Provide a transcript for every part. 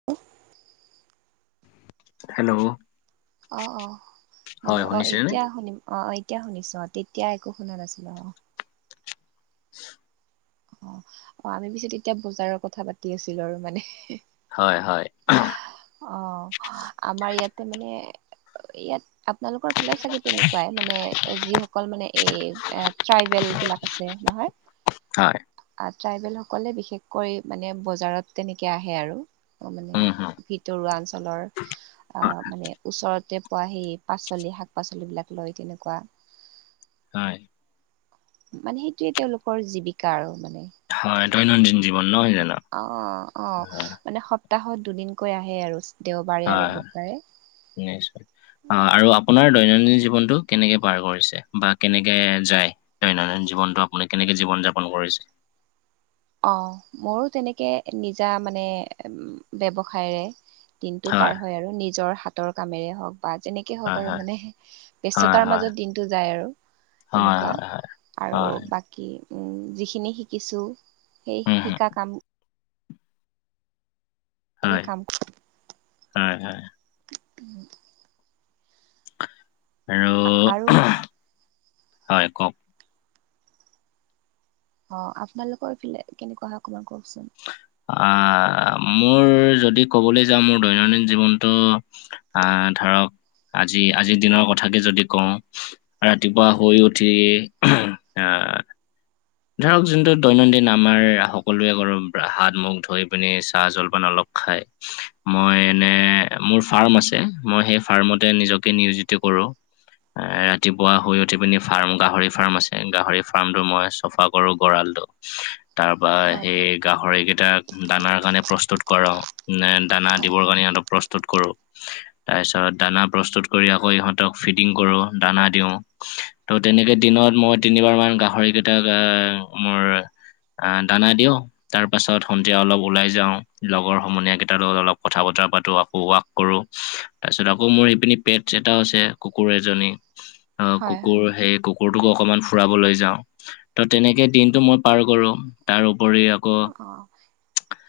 [inaudible] Hello. অ' অ' হয় হেল্ল' অ শুনিছেনে? এতিয়া শুনিম অ' এ তিয়া শুনিছোঁ অ' তেতিয়া একো শুনা নাছিলোঁ অ [inaudible] অ, অ, আমি পিছে তেতিয়া বজাৰৰ কথা পাতি আছিলোঁ আৰু মানে হয় হয় অ' আমাৰ ইয়াতে মানে ইয়াত আপনালোকৰ ফালেও চাগে তেনেকুৱাই মানে যিসকল মানে এই এ ট্ৰাইবেল বিলাক আছে নহয় হয় আ ট্ৰাইবেলসকলে বিশেষকৈ মানে বজাৰত তেনেকে আহে আৰু উম হম মানে ভিত তৰুৱা অঞ্চলৰ অ' হয়। মানে ওচৰতে পোৱা সেই পাচলি শাক পাচলিবিলাক লৈ তেনেকুৱা হয় মানে সেইটোৱে তেওঁলোকৰ জীৱিকা আৰু মানে হয় দৈনন্দিন জীৱন নহয় জানো অ অ অ' হয় মানে সপ্তাহত দুদিনকৈ আহে আৰু দেওবাৰে হয় আৰু হয়, বুধবাৰে [inaudible] অ' আৰু আপোনাৰ দৈনন্দিন জীৱনটো কেনেকে পাৰ কৰিছে বা কেনেকে যায় দৈনন্দিন জীৱনটো আপুনি কেনেকে জীৱন-যাপন কৰিছে অ' ময়ো তেনেকে নিজা মানে ব্যৱসায়েৰে দিনটো পাৰ হয় আৰু নিজৰ হাতৰ কামেৰে হওঁক বা যেনেক কে হওঁক হয় আৰু হয় মানে হয় ব্যস্ততাৰ হয় মাজত দিনটো যায় আৰু হয় তেনেকুৱা হয় হয় আৰু হয় বাক কি যিখিনি শিকিছোঁ সেই উম হম শিকা কাম এনে হয়। কাম হয় হয় উম আৰু আৰু হয় কওঁক অ' আপোনালোকৰ এইফালে কেনেকুৱা হয় অকমান কওঁকচোন আ মোৰ যদি ক'বলৈ যাওঁ মোৰ দৈনন্দিন জীৱনটো আ ধৰক আজি আজিৰ দিনৰ কথাকে যদি কওঁ ৰাতিপুৱা শুই উঠিয়েই আ ধৰক জোনটো দৈনন্দিন আমাৰ সকলোৱে কৰোঁ হাত-মুখ ধুই পিনি চাহ-জলপান অলপ খাই মই এনে মোৰ ফাৰ্ম আছে মই সেই ফাৰ্মতে নিজকে নিয়োজিত কৰোঁ এ ৰাতিপুৱা শুই উঠি পিনি ফাৰ্ম গাহৰি ফাৰ্ম আছে গাহৰি ফাৰ্মটো মই চফা কৰো গঁৰালটো তাৰপৰা হয় হয় সেই গাহৰি কেইটাক দানাৰ কাৰণে প্ৰস্তুত কৰোঁ নে দানা হয় দিবৰ কাৰণে সিহঁতক প্ৰস্তুত কৰোঁ তাৰ পিছত দানা প্ৰস্তুত কৰি আকৌ ইহঁতক ফিডিং কৰোঁ দানা দিওঁ ত' তেনেকে দিনত মই তিনিবাৰ মান গাহৰি কেইটাক আ মোৰ অ, দানা দিও - তাৰ পাছত সন্ধিয়া অলপ ওলাই যাওঁ, লগৰ সমনীয় কেইটাৰ লগত অলপ কথা বতৰা পাতো, আকৌ ৱাক - কৰো, তাৰ পিছত আকৌ মোৰ এইপিনে পেটছ এটাও আছে, কুকুৰ এজনী - [inaudible] অ, হয় কুকুৰ সেই কুকুৰটোকো অকমান ফুৰাবলৈ যাওঁ। ত তেনেকেই দিনটো মই পাৰ কৰো, তাৰ ওপৰি আ অ,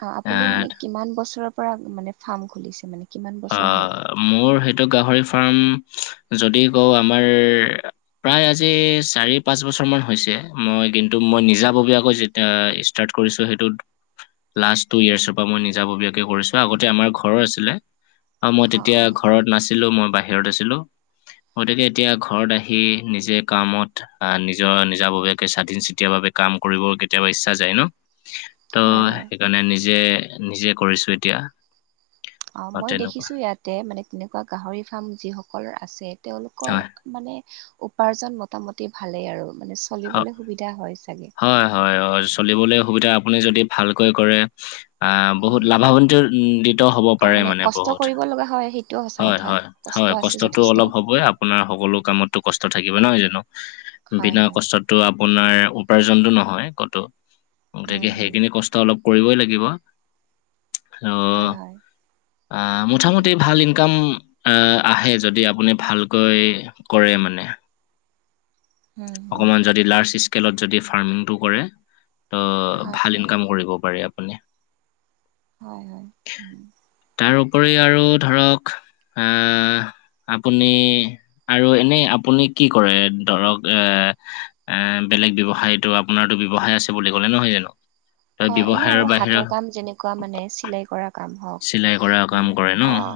অ আপুনি মানে কিমান বছৰৰ পৰা মানে ফাৰ্ম খুলিছে? মানে - অ মোৰ সেইটো গাহৰি ফাৰ্ম যদি কওঁ আমাৰ - প্ৰায় আজি চাৰি পাঁচ বছৰ মান হৈছে, মই কিন্তু মই নিজাববীয়াকৈ যেতিয়া - ষ্টাৰ্ট কৰিছো সেইটোত - লাষ্ট টু ইয়েৰ্চৰ পৰা মই নিজাববীয়াকে কৰিছো, আগতে আমাৰ ঘৰৰ আছিলে। অ মই তেতিয়া ঘৰত নাছিলোঁ মই বাহিৰত আছিলোঁ। গতিকে এতিয়া ঘৰত আহি নিজে কামত আহ নিজৰ নিজা ববিয়াকে স্বাধীন চিতিয়া বাবে - কাম কৰিব কেতিয়াবা ইচ্ছা যায় ন? ত' হয় হয়। সেইকাৰণে নিজে নিজে কৰিছোঁ এতিয়া। অঁ অ, মই তেনেকুৱা দেখিছোঁ ইয়াতে মানে তেনেকুৱা গাহৰি ফাৰ্ম যিসকলৰ আছে - তেওঁলোকৰ মানে উপাৰ্জন মোটামুটি ভালেই আৰু মানে - হয় চলিবলে সুবিধা হয় চাগে! হয় হয়, চলিবলে সুবিধা আপুনি যদি ভালকৈ কৰে - আঁ বহুত উম লাভাৱন্তিয় দিত হ'ব অ পাৰে মানে কষ্ট বহুত, কৰিব লগা হয় সেইটোও সঁচা হয় কথা হয়। কষ্ট হয়, আছে কষ্টটো যথেষ্ট অলপ হবই আপোনাৰ সকলো কামতো কষ্ট থাকিবয় নহয় জানো? হয় বিনা - হয় কষ্টতটো আপোনাৰ উপাৰ্জনটো নহয় কতো অ হুম তেতিয়া হুম সেইখিনি ক ষ্ট অলপ কৰিবই লাগিব। অ হয় হয় আহ উম মোটামুঠি ভাল ইনকাম - এহ আহে যদি আপুনি ভালকৈ কৰে মানে। উম। অকমান যদি লাৰ্জ স্কেলত যদি ফাৰ্মিংটো কৰে ত হয় ভাল হয় ইনকাম কৰিব পাৰি আপ পুনি। হয় হয়। উম। তাৰ ওপৰি আৰু ধৰক আঁহ - আপুনি আৰু এনেই আপুনি কি কৰে ধৰক - এ বেলেগ ব্যৱসায়ীটো আপোনাৰটো ব্যৱসায় আছে বুলি ক'লে নহয় জানো? ত অ এনেই ব্যৱসায়ৰ আৰু বাহিৰে হাতৰ কাম যেনেকুৱা মানে চিলাই কৰা - কাম চিলাই কৰা হওক কাম মানে কৰে ন অঁ।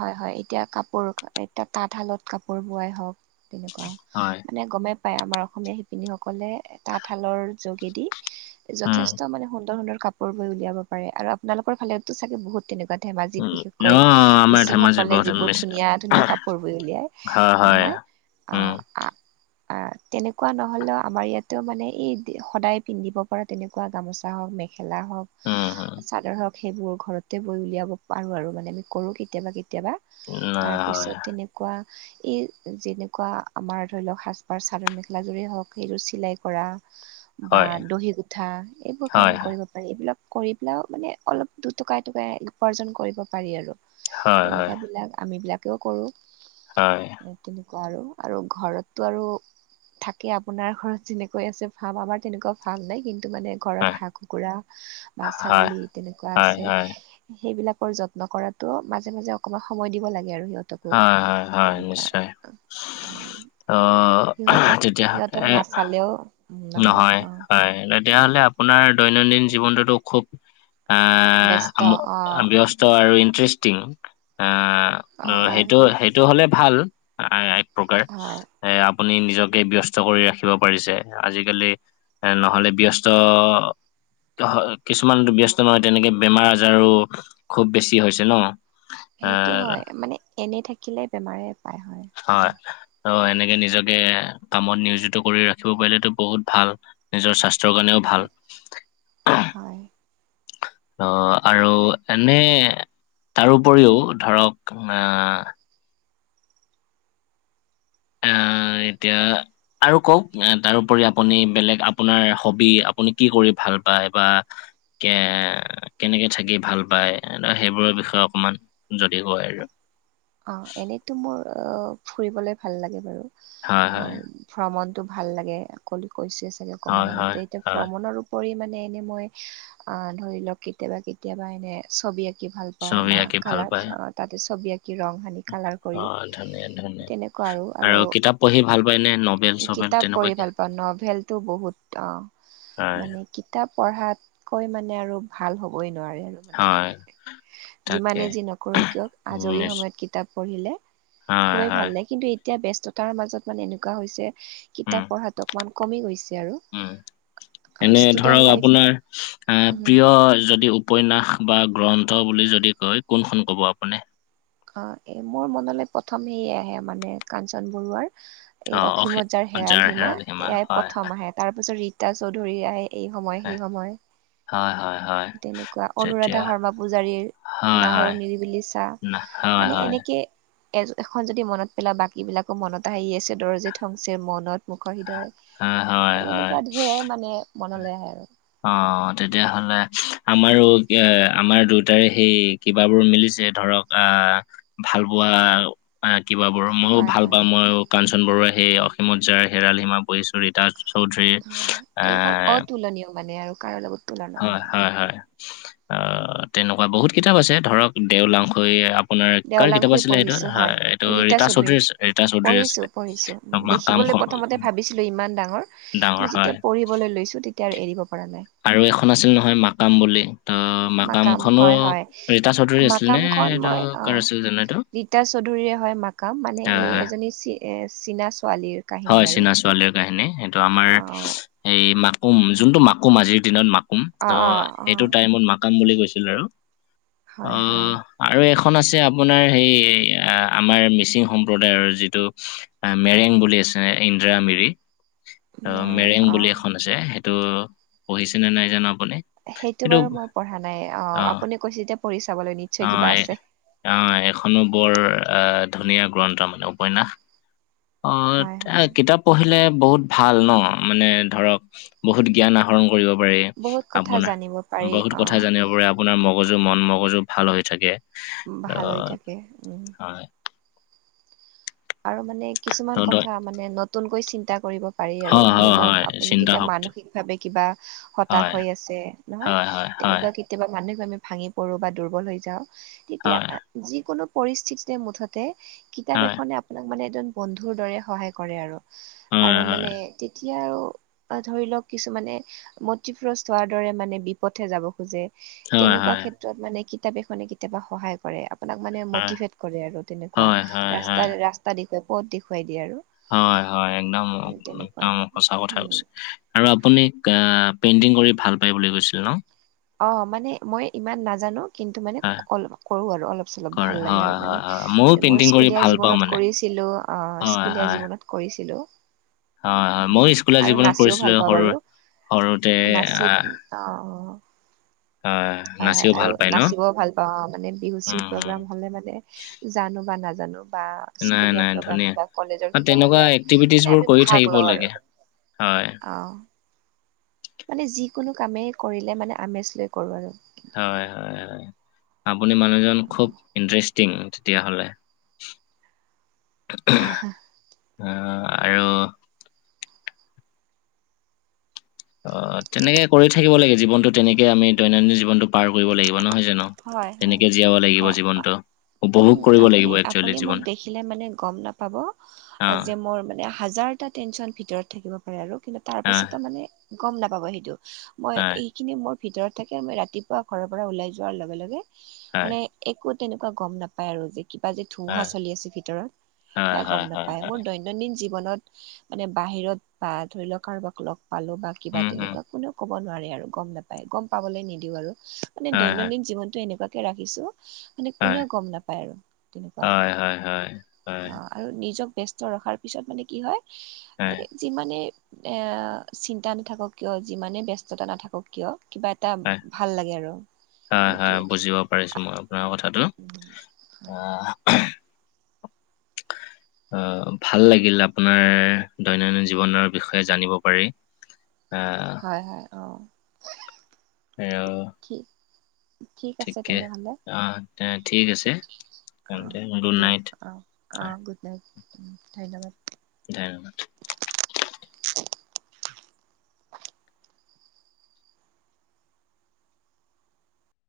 হয় হয়, এতিয়া কাপোৰ এতিয়া তাঁতশালত কাপোৰ বোৱাই হওক - তেনেকুৱা, হয় মানে গমে পায় আমাৰ অসমীয়া শিপিনীসকলে তাঁতশালৰ যোগেদি - উম যথেষ্ট মানে সুন্দৰ সুন্দৰ কাপোৰ বৈ উলিয়াব পাৰে, আৰু আপোনালোকৰ ফালেটো চাগে বহুত তেনেকুৱাত - ধেমাজিত উম অ বিশেষকৈ আমাৰ ধেমাজিত মিচিংসকলে বহুত যিবোৰ ধুনীয়া ধুনীয়া কাপোৰ বৈ উলিয়ায়, তে অ হয়। অ উম আ। অঁ তেনেকুৱা নহলেও আমাৰ ইয়াতো মানে এই দে সদায় পিন্ধিব পৰা তেনে কুৱা গামোচা হওক মেখেলা উম উম হওক চাদৰ হওক - সেইবোৰ ঘৰতে বৈ উলিয়াব পাৰোঁ আৰু মানে আমি কৰোঁ কেতিয়াবা কেতিয়াবা না হয় তাৰপিছত তেনে কোৱা ই যেনেকুৱা আমাৰ ধৰি লওক‌ঁ সাজপাৰ চাদৰ মেখেলাযোৰেই হওঁক সেইযোৰ চিলাই কৰা। বা হয় দহি গোথাঁ এইবোৰ কাম হয় কৰিব। এইবিলাক কৰি পেলাও মানে অলপ দুটকা এটকা উপাৰ্জন কৰিব পাৰি আৰু। হয় হয় তেনেকুৱাবিলাক আমি বিলাকেও কৰোঁ। হয়। তেনেকুৱা আৰু আৰু ঘৰতটো আৰু থাকে আপোনাৰ ঘৰত যেনেকৈ আছে ফাৰ্ম আমাৰ তেনেকুৱা ফাৰ্ম নাই কিন্তু। মানে ঘৰত হয় হাঁহ কুকুৰা বা হয় ছাগলী তেনেকুৱা হয় আছে। হয় সেইবিলাকৰ যত্ন কৰাতো মাজে মাজে অকমান সময় দিব লাগে আৰু সিহঁত তাকো হয়, হয়, হয়, তেনেকুৱা নিশ্চয়। আ উম। ত' সিহঁতক সিহঁতক তেতিয়াহ'লে নাচালেও উম নহয় অঁ। তেতিয়া হ'লে আপোনাৰ দৈনন্দিন জীৱনটোতো খুব ব্যস্ত আঁহ আমোক অ এ ব্যস্ত। ত আৰু ইনট্ৰেছষ্টিং আঁহ উম হয় সেইটো হয় সেইটো হ'লে ভাল। আঁ এক প্ৰকাৰ হয় এ আপুনি নিজকে ব্যস্ত কৰি ৰাখিব পাৰিছে। আজিকালি এ নহলে ব্যস্ত অ হ কিছুমানটো ব্যস্ত নহয় তেনেকে বেমাৰ আজাৰো খুব বেছি হৈছে ন। সেইটো আহ হয় মানে এনেই থাকিলে বেমাৰে পায় হয়। অ এনেকে নিজকে কামত নিয়োজিত কৰি ৰাখিব পাৰিলেটো বহুত ভাল। নিজৰ স্বাস্থ্য চৰ কাৰণেও ভাল। হয় ত আৰু এনেই তাৰ উপৰিও ধৰক আহ আহ এতিয়া আৰু কওক? তাৰোপৰি আপুনি বেলেগ আপোনাৰ হবি আপুনি কি কৰি ভাল পায় বা কে কেনেকে থাকি ভাল পায় সেইবোৰৰ বিষয়ে অকমান? যদি কয় আৰু? অ এনেইতো মোৰ অ ফুৰিবলে ভাল লাগে বাৰু। হয় অ হয় ভ্ৰমণটো ভাল লাগে। অকলো কৈছোৱে চাগে হয় অকণমান হয় আগতে। এতিয়া হয় ভ্ৰমণৰ উপৰি মানে এনেই মই ধৰি লওক কেতিয়াবা কেতিয়াবা এনে ছবি আঁকি কি ভাল পাওঁ ছবি বা আঁকি ভাল কালাৰ পায় অ তাতে ছবি আঁকি ৰং সানি কালাৰ অ কৰি। ধুনীয়া ধুনীয়া তেনেকুৱা আৰু আৰু কিতাপ পঢ়ি ভাল পায় নে নবেল চবেল কিতাপ পঢ়ি তেনেকুৱাকে ভাল পাওঁ। ন'বেল টো বহুত অ হয়। মানে কিতাপ পঢ়াতকৈ মানে আৰু ভাল হ'বই নোৱাৰে হয়, আৰু। তাকে যিমানে যি নকৰোঁ কিয়? উম, আজৰি নিচ সময়ত কিতাপ পঢ়িলে হয়, খুবেই ভাল হয়, লাগে। কিন্তু এতিয়া ব্যস্ততাৰ মাজত মানে এনেকুৱা হৈছে উম, কিতাপ পঢ়াটো অকণমান কমি গৈছে আৰু। উম। এনে ষ্টুডেন্ট ধৰক লাইফ আপোনাৰ আহ উম প্ৰিয় যদি উপন্যাস বা গ্ৰন্থ বুলি যদি কয় কোনখন ক'ব আপুনি? অ এই মোৰ মনলৈ প্ৰথম সেয়ে আহে মানে কাঞ্চন বৰুৱাৰ এই অসীমত যাৰ হেৰাল সীমা এয়াই প্ৰথম আহে। তাৰ পিছত ৰীতা চৌধুৰী আহে। এই সময় হয়, সেই সময়। হয়, হয়, হয়। তেনেকুৱা। তেতিয়া অনুৰাধা শৰ্মা পূজাৰীৰ, হয়, হয়, নাহৰৰ নিৰিবিলি চাহ। না হয়, মানে হয়, এনেকে এজ এখন যদি মনত পেলাই বাকীবিলাকো মনত আহি আছে দৰজিত থংচে মনত। মুখৰ হৃদয় হয়, হয়, তেনেকুৱা হয়। ঢেৰ মানে মনলে আহে আৰু। অ তেতিয়াহ'লে আমাৰো এ আমাৰ দুটাৰে সেই কিবাবোৰ মিলিছে ধৰক আহ ভাল পোৱা আ কিবা বোৰ ময়ো হয় ভাল হয় পাওঁ মইও কাঞ্চন বৰুৱাই হেই অসীমত যাৰ হেৰাল সীমা পঢ়িছো ৰীতা চৌধুৰীৰ হয় এইখন আহ অতুলনীয় মানে আৰু কাৰো লগত তুলনা হয় নহয় হয় হয় অ তেনেকুৱা বহুত কিতাপ আছে ধৰক দেওলাংখৈ আপোনাৰ কাৰ কিতাপা দেওলাংখুই আছিলে সেইটো পঢ়িছো আ হয় এইটো ৰীতা চৌধুৰী আ ৰীতা চৌধুৰী আছিলে। দেখিবলে মাকামখন প্ৰথমতে ভাবিছিলোঁ ইমান ডাঙৰ ডাঙৰ কিন্তু হয় যেতিয়া পঢ়ি বলৈ লৈছো তেতিয়া এৰিব পাৰা নাই। আৰু এখন আছিল নহয় মাকাম বুলি ত মাকাম মাকামখনো হয় হয় ৰীতা চৌধুৰী আছিল নে, মাকামখন এইটো মই অ কাৰ আছিল জানো এইটো? ৰীতা চৌধুৰীৰে হয় মাকাম মানে এই আহ এজনী চি এ চীনা ছোৱালীৰ হয় কাহিনী আৰু চীনা ছোৱালীৰ কাহিনী সেইটো আমাৰ অ', এই মাকুম যোনটো মাকুম আজিৰ দিনত মা কুম অ', অহ অ', সেইটো অ', টাইমত মাকাম বুলি কৈছিল আৰু হয়, হয় অহ আৰু এখন আছে আপোনাৰ সেই আমাৰ মিচিং সম্প্ৰদায়ৰ যিটো আ মেৰেং বুলি আছে ইন্দ্ৰা মিৰি অ মেৰেং বুলি এখন ছে সেইটো পঢ়িছেনে নাই জানো আপুনি সেইটো এইটো বাৰু মই পঢ়া নাই অ আপুনি কৈছে যেতিয়া পঢ়ি চাবলৈ নিম অ এ অ এখনো বৰ আহ ধুনীয়া গ্ৰন্থ মানে উপন্যাস অ হয়, তে হয় কিতাপ পঢ়িলে বহুত ভাল ন মানে ধৰক বহুত জ্ঞান আহ ৰণ কৰিব পাৰি, বহুত কথা আপোনা জানিব পাৰি বহুত কথা অ', জানিব পাৰে আপোনাৰ মগজু মন মগজু ভাল হৈ থাকে। ভাল হৈ আহ, থাকে উম। হয় আৰু মানে তো কিছুমান দ- কথা মানে নতুনকৈ চিন্তা কৰিব পাৰি আৰু হয় ধৰি হয় হয় লওক আপুনি চিন্তা কেতিয়া শক্তি মানসিকভাৱে কিবা হতাশ হয় হৈ আছে নহয় হয় হয় হয় তেনেকুৱা কেতিয়াবা মানসিক ভাৱে ভাঙি পৰো বা দুৰ্বল হৈ যাওঁ তেতিয়া হয় যিকোনো পৰিস্থিতিতে মুঠ তে কিতাপ হয় এখনে আপোনাক মানে এজন বন্ধুৰ দৰে সহায় কৰে আৰু। হয় হয় আৰু মানে তেতি এতিয়া আৰু ধৰি লওক কিছুমানে মতিভ্ৰষ্ট হোৱাৰ দৰে মানে বিপথে যাব খোজে। হয় হয় তেনেকুৱা হয় ক্ষেত্ৰত মানে কিতাপ এখনে কেতিয়াবা সহায় কৰে আ আপোনাক মানে হয় মটিভেট কৰে আৰু তেনেকুৱা হয় হয় ৰাস্তা ৰাস্তা দেখুৱাই পদ দেখুৱাই দিয়ে আৰু। হয় হয় একদম তেনেকুৱাই একদম সঁচা কথা উম কৈছে। আৰু আপুনি কা পেইণ্টিং কৰি ভাল পায় বুলি কৈছিল ন। অ মানে মই ইমান নাজানো। কিন্তু মানে হয়, অলপ কৰোঁ আৰু অলপ চলপ কৰে। ভাল লাগে হয়, আৰু মানে। হয়, হয়। ময়ো মোৰ পেইন্টিং কৰি স্কুলীয়া ভাল পাওঁ জীৱনত মানে। কৰিছিলোঁ অ হয়, স্কুলীয়া হয়, জীৱনত কৰিছিলোঁ। হয় হয় মইয়ো স্কুলীয়া জীৱনত কৰিছিলো সৰু বাৰু সৰুতে নাচি আহ অ অ আ হয় হয় আৰু নাচিবও ভাল পাওঁ মানে বিহু চিহু উম, হুম। প্ৰগ্ৰাম হ'লে মানে জানো বা নাজানো বা নাই, স্কুলীয়া নাই, প্ৰগ্ৰাম ধুনীয়া। কিবা কলেজৰ অ, কিবা তেনেকুৱা হ'লে এক্টিভিটিজ মানে বোৰ আমি কৰি ভাগ থাকিব লওঁ আৰু লাগে। হয়, অ মানে যিকোনো কামেই কৰিলে মানে আমেজ লৈ কৰো আৰু। হয় হয় হয়। আপুনি মানুহজন খুব ইন্টেৰেষ্টিং তেতিয়াহ'লে। আহ আৰু- অ' তেনেকে কৰি থাকিব লাগে জীৱনটো তেনেকে আমি দৈনন্দিন জীৱনটো পাৰ কৰিব লাগিব নহয় জানো? হয় হয় তেনেকেই জীয়াব লাগিব অ জীৱনটো। উপভোগ উম' কৰিব আপুনি লাগিব একচুৱেলি আপুনি মোক জীৱন। দেখিলে মানে গম নাপাব অ', যে মোৰ মানে- হাজাৰটা টেনচন ভিতৰত থাকিব পাৰে আৰু, কিন্তু তাৰ অ'। পাছতো মানে গম নাপাব সেইটো। মই এইখিনি মোৰ ভিতৰত থাকে মই ৰাতিপুৱা ঘৰৰ পৰা ওলাই যোৱাৰ লগে লগে মানে- একো তেনেকুৱা গ'ম নাপায় আৰু যে- কিবা যে ধুমুহা চলি আছে ভিতৰত সেয়া গম নাপায়, মোৰ দৈন- দৈনন্দিন জীৱনত মানে বাহিৰত বা ধৰি লওক কাৰোবাক লগ পালো বা কিবা তেনেকুৱা কোনো- ক'ব নোৱাৰে আৰু গম নাপায় গম পাবলৈ নিদিওঁ, আৰু মানে দৈনন্দিন জীৱনটো এনেকুৱা- কে ৰাখিছো, মানে কোনেও গম নাপায় আৰু তেনেকুৱা আৰু। অঁ আৰু নিজক ব্যস্ত ৰখাৰ পিছত মানে কি হয়, এই যিমানে- এ চিন্তা নাথাকক কিয় যিমানে ব্যস্ততা নাথাকক কিয়? কিবা এট- টা ভাল লাগে আৰু। হয় হয় সেইটোৱে বুজিব পাৰিছোঁ মই আপোনাৰ কথাটো, আঁ- [inaudible] অঁ ভাল লাগিল আপোনাৰ দৈনন্দিন জীৱনৰ বিষয়ে জানিব পাৰি। আঁ- হয় হয় হয়, অঁ। এঁ অঁ। ঠিক। ঠিক আছে তেনেহলে, আহ, তে- ঠিক আছে, অঁহ তেন্তে গুড দিয়ক নাইট। অঁ। অঁ গুড নাইট, ধন্যবাদ। ধন্যবাদ।